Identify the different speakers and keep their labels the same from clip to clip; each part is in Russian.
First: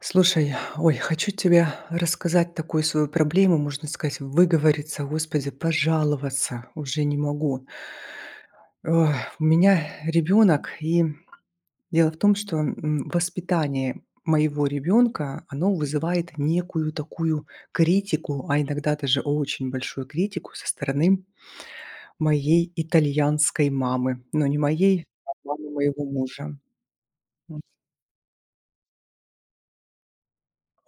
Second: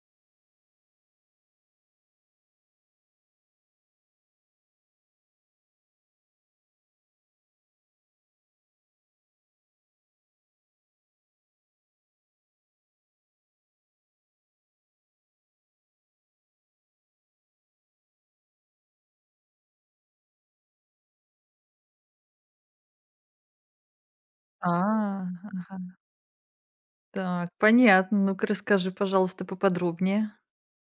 Speaker 1: Слушай, ой, хочу тебе рассказать такую свою проблему, можно сказать, выговориться, Господи, пожаловаться уже не могу. Ох, у меня ребенок, и дело в том, что воспитание моего ребенка, оно вызывает некую такую критику, а иногда даже очень большую критику со стороны моей итальянской мамы, но не
Speaker 2: А,
Speaker 1: моей, а мамы
Speaker 2: ага.
Speaker 1: моего мужа.
Speaker 2: Так, понятно. Ну-ка, расскажи, пожалуйста, поподробнее.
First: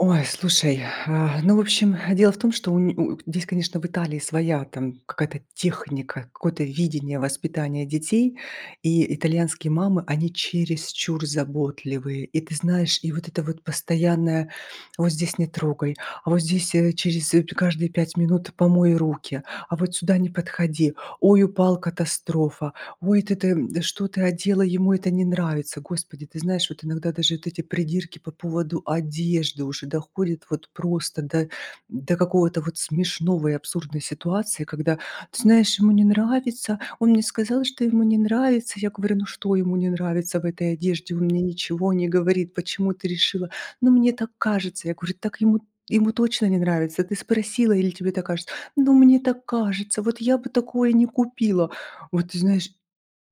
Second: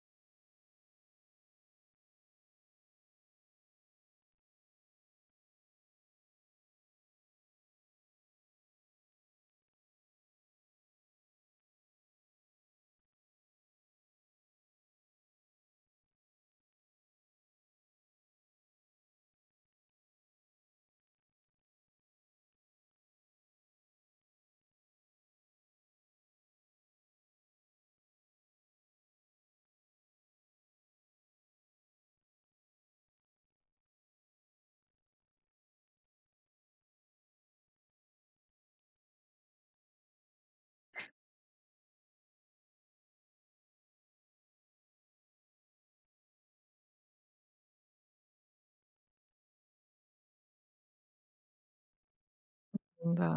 Speaker 1: Ой, слушай, ну, в общем, дело в том, что у здесь, конечно, в Италии своя там какая-то техника, какое-то видение воспитания детей. И итальянские мамы, они чересчур заботливые. И ты знаешь, и вот это вот постоянное: "Вот здесь не трогай, а вот здесь, через, каждые 5 минут помой руки, а вот сюда не подходи, ой, упал- катастрофа". Ой, ты, да что ты одела, ему это не нравится. Господи, ты знаешь, вот иногда даже вот эти придирки по поводу одежды уже доходят вот просто до какого-то вот смешного и абсурдной ситуации, когда, ты знаешь, ему не нравится, он мне сказал, что ему не нравится. Я говорю, ну что ему не нравится в этой одежде, он мне ничего не говорит, почему ты решила? Ну мне так кажется. Я говорю, так ему точно не нравится. Ты спросила или тебе так кажется? Ну, мне так кажется. Вот я бы такое не купила. Вот ты знаешь,
Speaker 2: Да.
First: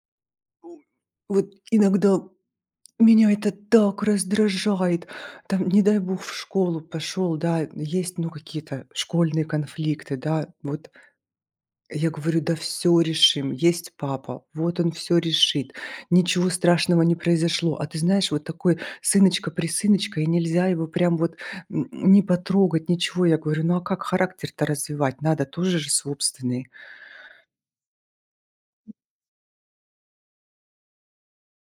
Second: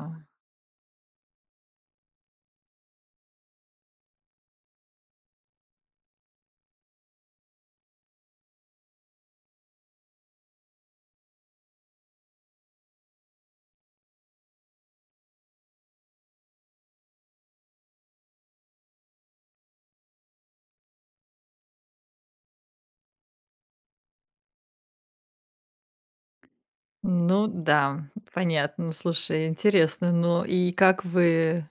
Speaker 1: вот иногда меня это так раздражает. Там, не дай бог, в школу пошел, да, есть, ну, какие-то школьные конфликты, да. Вот я говорю, да, все решим. Есть папа, вот он все решит. Ничего страшного не произошло. А ты знаешь, вот такой сыночка-присыночка, и нельзя его прям вот не потрогать, ничего. Я говорю, ну, а как характер-то развивать? Надо тоже же собственный.
Speaker 2: Ну да, понятно. Слушай, интересно. Ну и как вы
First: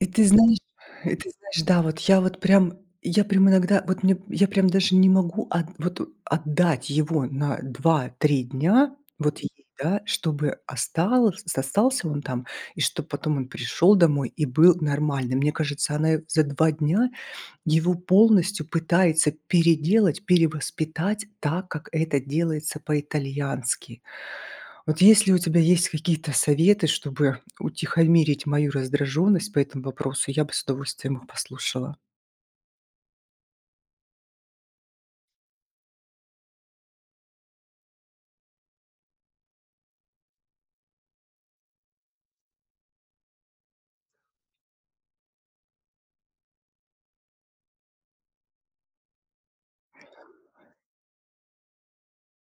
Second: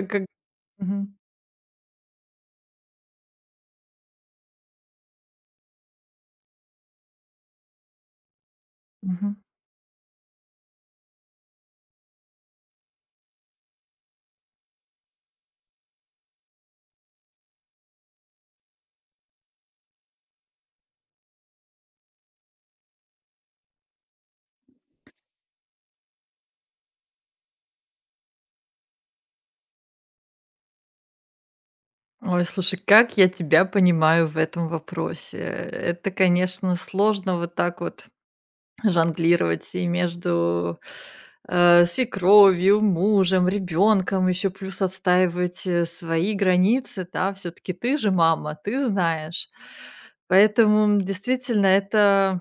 Speaker 1: И ты
Speaker 2: как
Speaker 1: знаешь и
Speaker 2: мгм.
Speaker 1: ты знаешь, да, я прям иногда, вот мне я прям даже не могу от вот отдать его на 2-3 дня,
Speaker 2: Мгм.
Speaker 1: вот ей, да, чтобы осталось остался он там, и чтобы потом он пришел домой и был нормальный. Мне кажется, она за 2 дня его полностью пытается переделать, перевоспитать так, как это делается по-итальянски. Вот если у тебя есть какие-то советы, чтобы утихомирить мою раздраженность по этому вопросу, я бы с удовольствием их послушала.
Speaker 2: Ой, слушай, как я тебя понимаю в этом вопросе. Это, конечно, сложно вот так вот жонглировать и между свекровью, мужем, ребенком еще плюс отстаивать, свои границы, да. Все таки ты же мама, ты знаешь. Поэтому, действительно, это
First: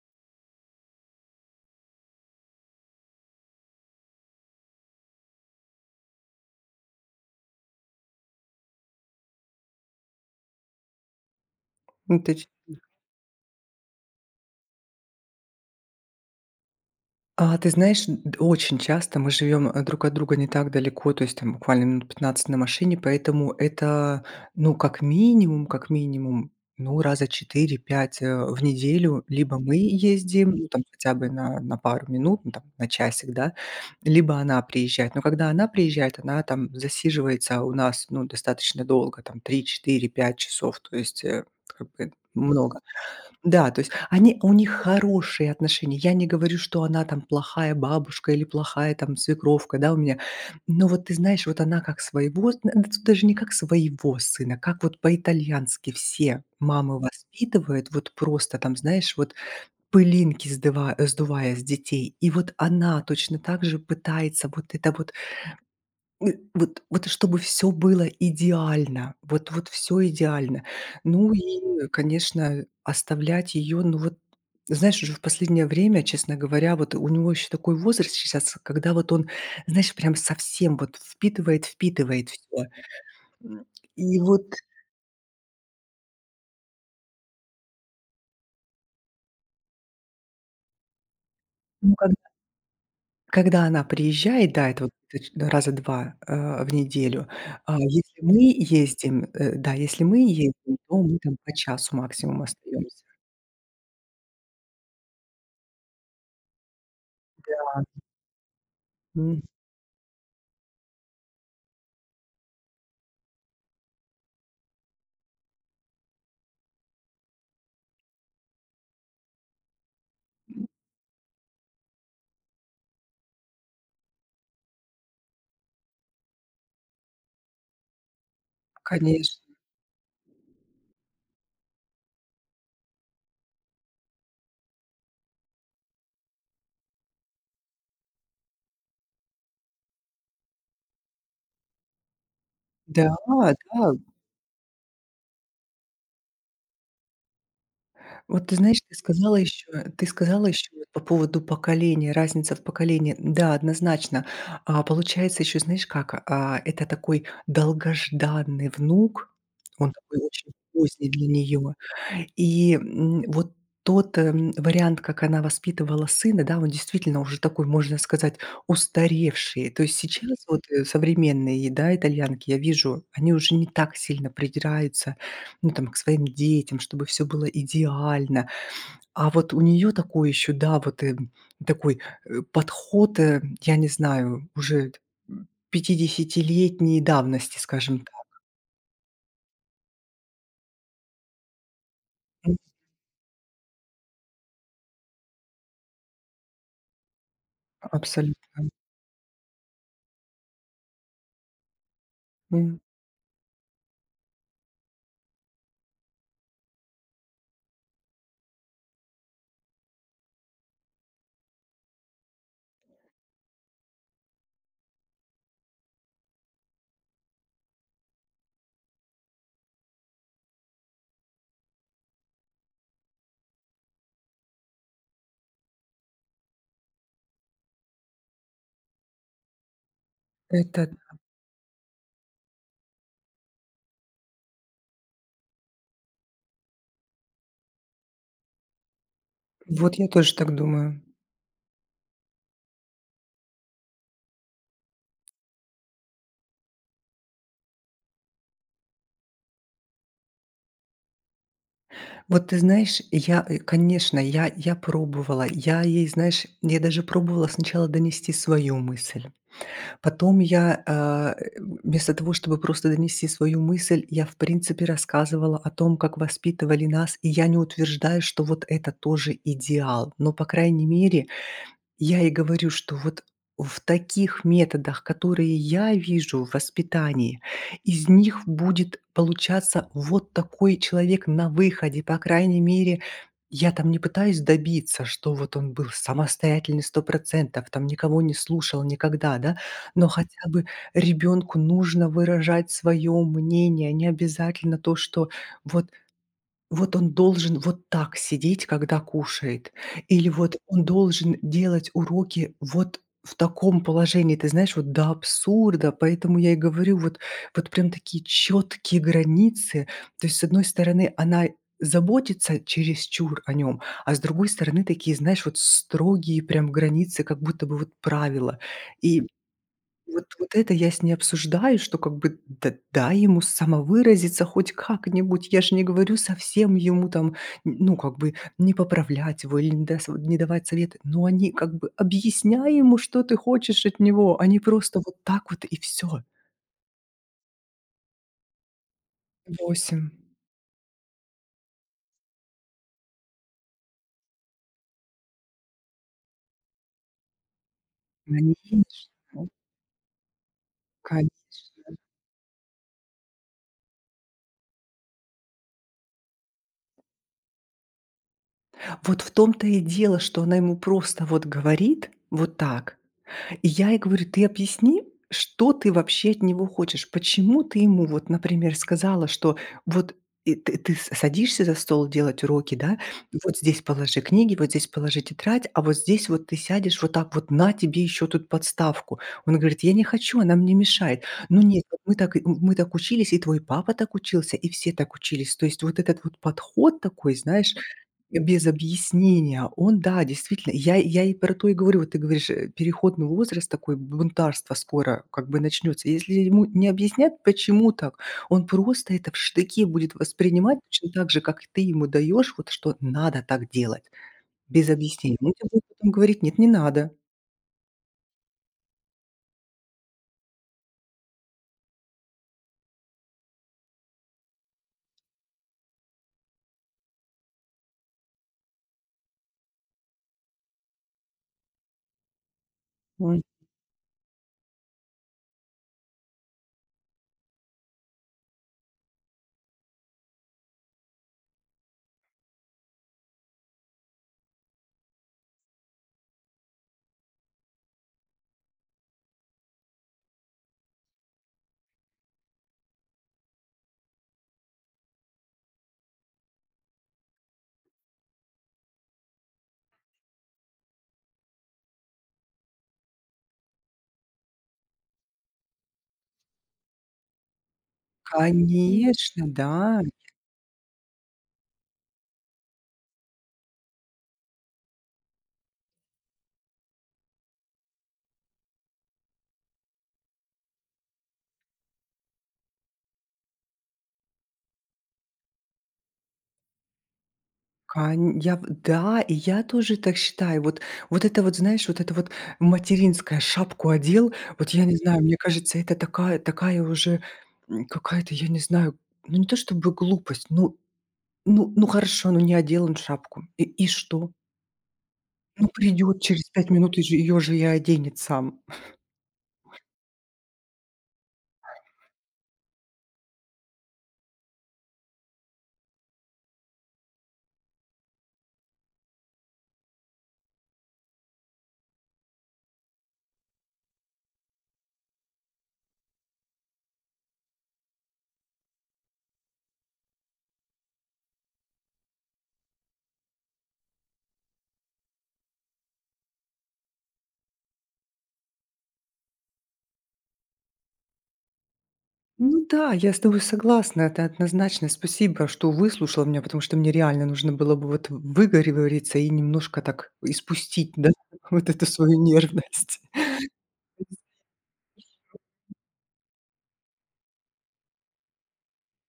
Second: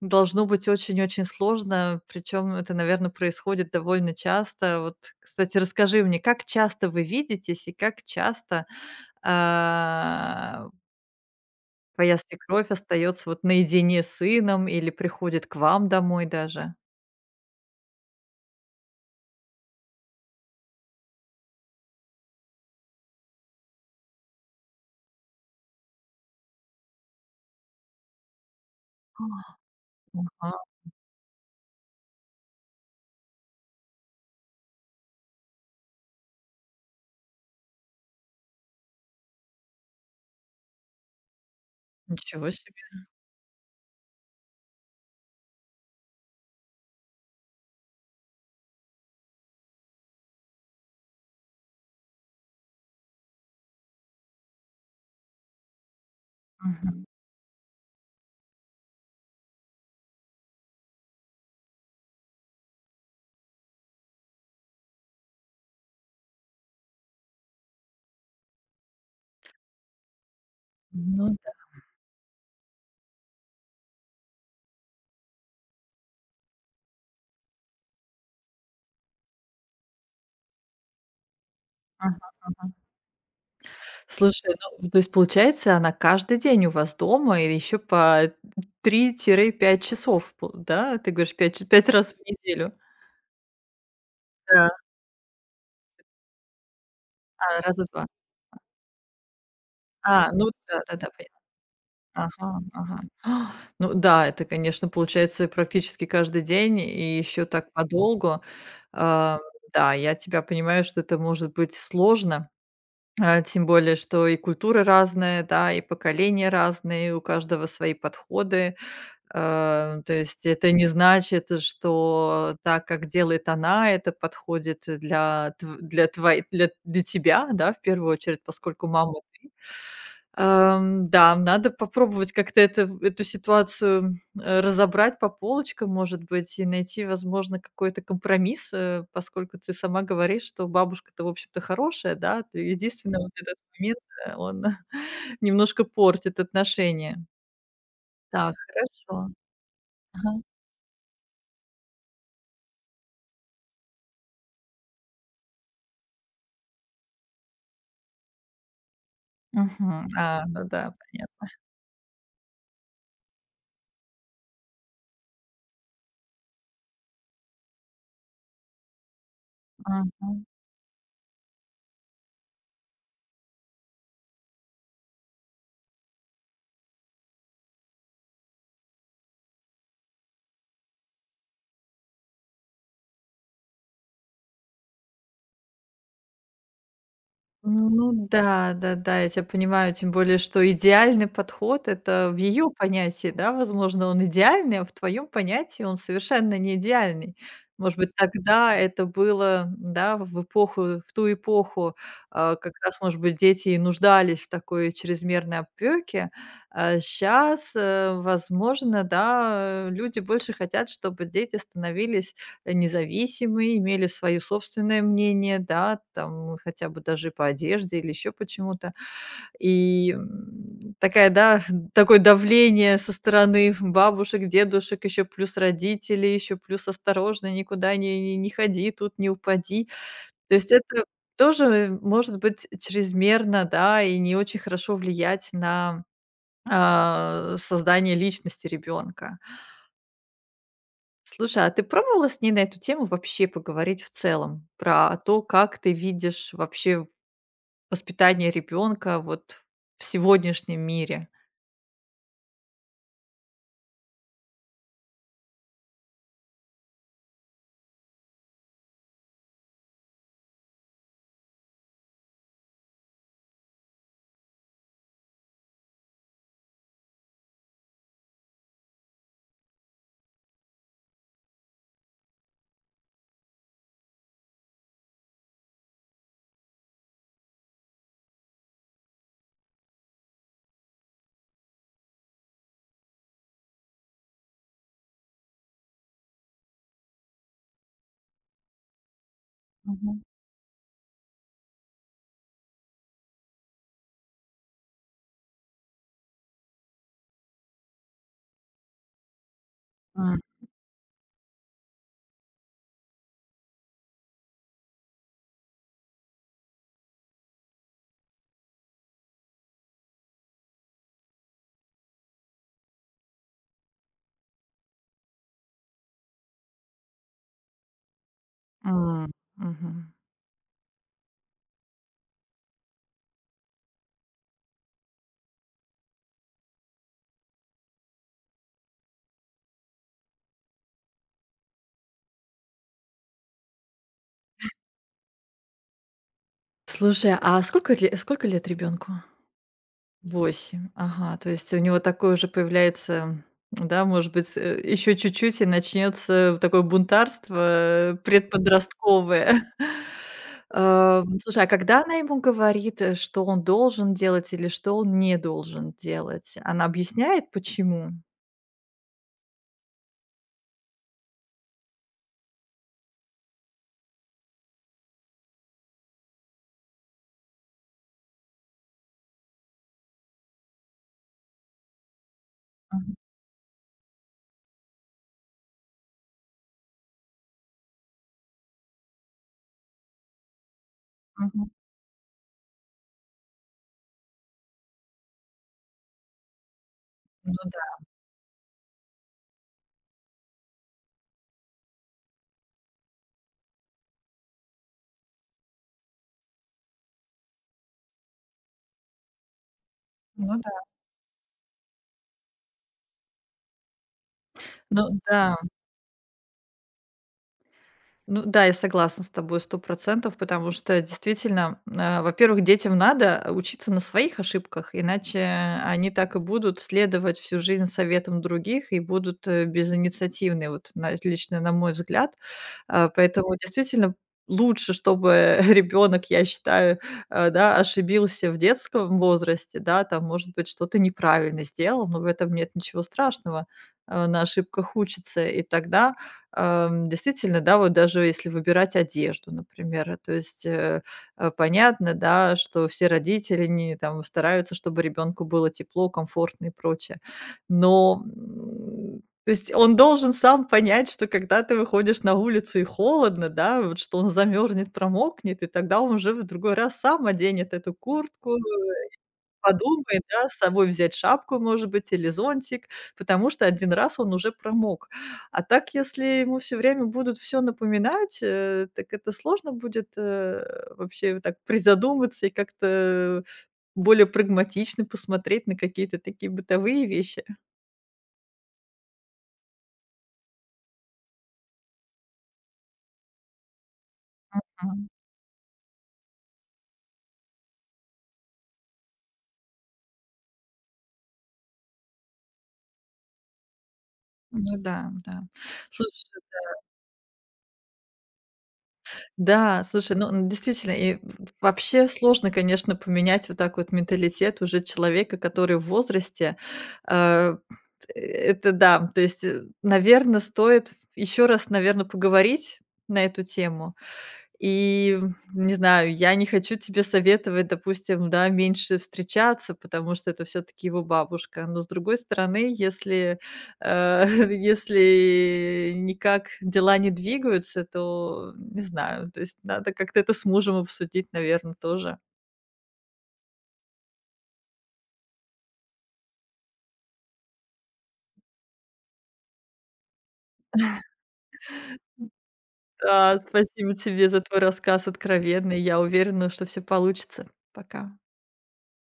Speaker 2: должно быть очень-очень сложно. Причем это, наверное, происходит довольно часто. Вот, кстати, расскажи мне, как часто вы видитесь и как часто, а, твоя
Speaker 1: Ну, ты
Speaker 2: свекровь остается вот наедине с сыном или приходит к вам домой даже?
Speaker 1: А ты знаешь, д очень часто мы живем, друг от друга не так далеко, то есть там буквально минут 15 на машине, поэтому это, ну, как минимум, ну, раза четыре-пять в неделю либо мы ездим,
Speaker 2: Ага.
Speaker 1: ну, там хотя бы на пару минут, ну, там на часик, да, либо она приезжает. Но когда она приезжает, она там засиживается у нас, ну, достаточно долго, там три-четыре-пять часов, то есть, как бы
Speaker 2: Ничего
Speaker 1: много.
Speaker 2: себе.
Speaker 1: Да, то есть они у них хорошие отношения. Я не говорю, что она там плохая бабушка или плохая там свекровка, да, у меня. Но вот ты знаешь, вот она как своего, н- да тут даже не как своего сына, как вот по-итальянски все мамы
Speaker 2: Мгм.
Speaker 1: воспитывают, вот просто там, знаешь, вот пылинки сдыва- сдувая с детей. И вот она точно так же пытается вот это вот. Э, вот вот и чтобы все было идеально, вот вот все идеально. Ну
Speaker 2: Ну да.
Speaker 1: и, конечно, оставлять ее, ну вот, знаешь, уже в последнее время, честно говоря, вот у него еще такой возраст сейчас, когда вот он, знаешь, прям совсем вот впитывает, впитывает
Speaker 2: Ага,
Speaker 1: все.
Speaker 2: ага.
Speaker 1: И вот,
Speaker 2: Слушай, ну, то есть, получается, она каждый день у вас дома или еще по три-пять часов, пол да? Ты говоришь, 5 ч
Speaker 1: ну, когда
Speaker 2: раз в неделю.
Speaker 1: когда она приезжает, да,
Speaker 2: Да.
Speaker 1: это вот точ раза 2 в неделю,
Speaker 2: А,
Speaker 1: а
Speaker 2: раза 2.
Speaker 1: если мы ездим, э, да, если мы
Speaker 2: А, ну
Speaker 1: ездим, то
Speaker 2: да-да-да,
Speaker 1: мы там
Speaker 2: понятно.
Speaker 1: по часу максимум
Speaker 2: Ага, ага.
Speaker 1: остаемся.
Speaker 2: А, ну да, это, конечно, получается практически каждый день и еще так подолгу. А,
Speaker 1: М,
Speaker 2: да, я тебя понимаю, что это может быть сложно. Тем более, что и культуры разные, да, и поколения разные, у каждого свои подходы. То есть это не значит, что так, как делает она, это подходит для тв для твоей для для тебя, да, в первую очередь, поскольку мама.
Speaker 1: Конечно.
Speaker 2: Ам, да, надо попробовать как-то эту ситуацию, разобрать по полочкам, может быть, и найти, возможно, какой-то компромисс, поскольку ты сама говоришь, что бабушка-то, в общем-то, хорошая, да. Ты
Speaker 1: Да,
Speaker 2: единственно, вот
Speaker 1: да.
Speaker 2: этот момент, он немножко портит отношения.
Speaker 1: Вот
Speaker 2: Так,
Speaker 1: ты знаешь, ты
Speaker 2: хорошо.
Speaker 1: сказала еще ты
Speaker 2: Ага.
Speaker 1: сказала еще вот по поводу поколения, разница в поколении. Да, однозначно. А, получается еще, знаешь как, это такой долгожданный внук, он
Speaker 2: Мгм.
Speaker 1: такой
Speaker 2: А,
Speaker 1: очень
Speaker 2: ну да,
Speaker 1: поздний для
Speaker 2: понятно.
Speaker 1: нее. И, вот тот вариант, как она воспитывала сына, да, он действительно уже такой, можно сказать, устаревший. То есть сейчас вот, современные, да, итальянки, я вижу, они уже не так сильно придираются, ну, там, к своим детям, чтобы все было идеально. А вот у нее такой еще, да, вот, такой, подход, я не знаю, уже, 50 давности, скажем
Speaker 2: Ну
Speaker 1: так.
Speaker 2: да, да-да, я тебя понимаю, тем более, что идеальный подход — это в
Speaker 1: М,
Speaker 2: ее понятии, да, возможно, он идеальный, а в твоем понятии он совершенно не идеальный. Может быть,
Speaker 1: Абсолютно.
Speaker 2: тогда это было, да, в эпоху, в ту эпоху, как
Speaker 1: М,
Speaker 2: раз, может быть, дети и нуждались в такой чрезмерной опеке. Сейчас, возможно, да, люди больше хотят, чтобы дети становились независимые, имели свое собственное мнение, да, там хотя бы даже по одежде или еще почему-то. И такая, да, такое давление со стороны бабушек, дедушек, еще плюс родителей, еще плюс осторожно, никуда не ходи, тут не упади. То есть
Speaker 1: это
Speaker 2: это тоже может быть чрезмерно, да, и не очень хорошо влиять на создание личности ребенка.
Speaker 1: вот я тоже так думаю.
Speaker 2: Слушай, а ты пробовала с ней на эту тему вообще поговорить в целом? Про то, как ты видишь вообще воспитание ребенка вот в сегодняшнем мире?
Speaker 1: Вот ты знаешь, я, конечно, я пробовала. Я ей, знаешь, я даже пробовала сначала донести свою мысль. Потом вместо того, чтобы просто донести свою мысль, я, в принципе, рассказывала о том, как воспитывали нас. И я не утверждаю, что вот это тоже идеал. Но, по крайней мере, я и говорю, что вот в таких методах, которые я вижу в воспитании, из них будет получаться вот такой человек на выходе. По крайней мере, я там не пытаюсь добиться, что вот он был самостоятельный 100%, там никого не слушал никогда, да, но
Speaker 2: Мгм.
Speaker 1: хотя бы ребенку нужно выражать свое мнение, а не обязательно то, что вот вот он должен вот так сидеть, когда кушает, или
Speaker 2: М,
Speaker 1: вот он должен делать уроки вот в таком положении, ты знаешь, вот до абсурда. Поэтому я и говорю, вот вот прям такие четкие границы. То есть, с одной стороны, она заботится чересчур о нем, а с другой стороны, такие, знаешь, вот строгие прям границы, как будто бы вот правила.
Speaker 2: м,
Speaker 1: И
Speaker 2: мгм.
Speaker 1: вот вот это я с ней обсуждаю, что как бы да дай ему самовыразиться хоть как-нибудь. Я же не говорю совсем ему там, н ну, как бы не поправлять его или не давать советы, но они как бы объясняй ему, что ты хочешь от него, а не просто вот так вот и все.
Speaker 2: Слушай, а сколько лет ребенку?
Speaker 1: 8.
Speaker 2: 8, ага, то есть у него такое уже появляется, да, может быть, еще чуть-чуть и начнется такое бунтарство,
Speaker 1: Конечно,
Speaker 2: предподростковое. Ам, слушай, а
Speaker 1: конечно.
Speaker 2: когда она ему говорит, что он должен делать или что он не должен делать, она объясняет почему?
Speaker 1: Вот в том-то и дело, что она ему просто вот говорит вот так. И я ей говорю: "Ты объясни, что ты вообще от него хочешь? Почему ты ему вот, например, сказала, что вот и ты с садишься за стол делать уроки, да,
Speaker 2: Мгм,
Speaker 1: и вот здесь положи книги, вот здесь положи тетрадь, а вот здесь вот ты сядешь вот так вот, на тебе еще тут подставку". Он говорит: "Я не хочу, она мне мешает". Ну
Speaker 2: мгм.
Speaker 1: нет, вот мы так учились, и твой папа так учился, и все так учились. То есть вот этот вот подход такой,
Speaker 2: Ну
Speaker 1: знаешь,
Speaker 2: да,
Speaker 1: без объяснения. Он, да, действительно. Я и про то и говорю. Вот ты говоришь, переходный возраст такой, бунтарство скоро как бы начнется. Если ему не объяснят, почему так, он просто это в штыки будет
Speaker 2: ну да.
Speaker 1: воспринимать точно так же, как и ты ему даешь, вот что надо так делать без
Speaker 2: Ну
Speaker 1: объяснений. Он
Speaker 2: да.
Speaker 1: тебе будет потом говорить: "Нет, не надо".
Speaker 2: Ну да, я согласна с тобой 100%, потому что действительно, во-первых, детям надо учиться на своих ошибках, иначе они так и будут следовать всю жизнь советам других и будут, безинициативны, вот на лично на мой взгляд.
Speaker 1: М.
Speaker 2: Поэтому действительно лучше, чтобы ребенок, я считаю, да, ошибился в детском возрасте, да, там, может быть, что-то неправильно сделал, но в этом нет ничего страшного. На ошибках учится, и тогда ам, действительно, да, вот даже если выбирать одежду, например, э, то есть, э, э, понятно, да, что все родители не там стараются, чтобы ребенку было тепло, комфортно и прочее. Но, то есть он должен сам понять, что когда ты выходишь на улицу и холодно, да, вот что он замерзнет, промокнет, и тогда он уже в другой раз сам оденет эту куртку.
Speaker 1: Конечно, да.
Speaker 2: Подумай, да, с собой взять шапку, может быть, или зонтик, потому что один раз он уже промок. А так, если ему все время будут все напоминать, так это сложно будет, вообще вот так призадуматься и как-то более прагматично посмотреть на какие-то такие бытовые вещи.
Speaker 1: Кань я в да, и я тоже так считаю. Вот вот это вот, знаешь, вот это вот материнская шапку одел. Вот я не
Speaker 2: Мгм.
Speaker 1: знаю, мне кажется, это такая уже, какая-то, я не знаю, ну, не то чтобы глупость, ну, хорошо, ну, не одел он шапку. И что?
Speaker 2: Ну да, да.
Speaker 1: Ну,
Speaker 2: Слуш,
Speaker 1: придет через 5 минут и же её же и оденет сам.
Speaker 2: да, слушай, ну, н действительно, и в вообще сложно, конечно, поменять вот так вот менталитет уже человека, который в возрасте. Э, т это да, то есть, наверное, стоит еще раз, наверное, поговорить на эту тему. И, не знаю, я не хочу тебе советовать, допустим, да, меньше встречаться, потому что это все таки его бабушка. Но, с другой стороны, если, э, если никак дела не двигаются, то не знаю, то есть надо как-то это с мужем обсудить, наверное, тоже.
Speaker 1: Ну да, я с тобой согласна. Это однозначно. Спасибо, что выслушала меня, потому что мне реально нужно было бы вот выговориться и немножко так испустить, да, вот эту свою нервность.
Speaker 2: Да, спасибо тебе за твой рассказ откровенный. Я уверена, что все получится. Пока.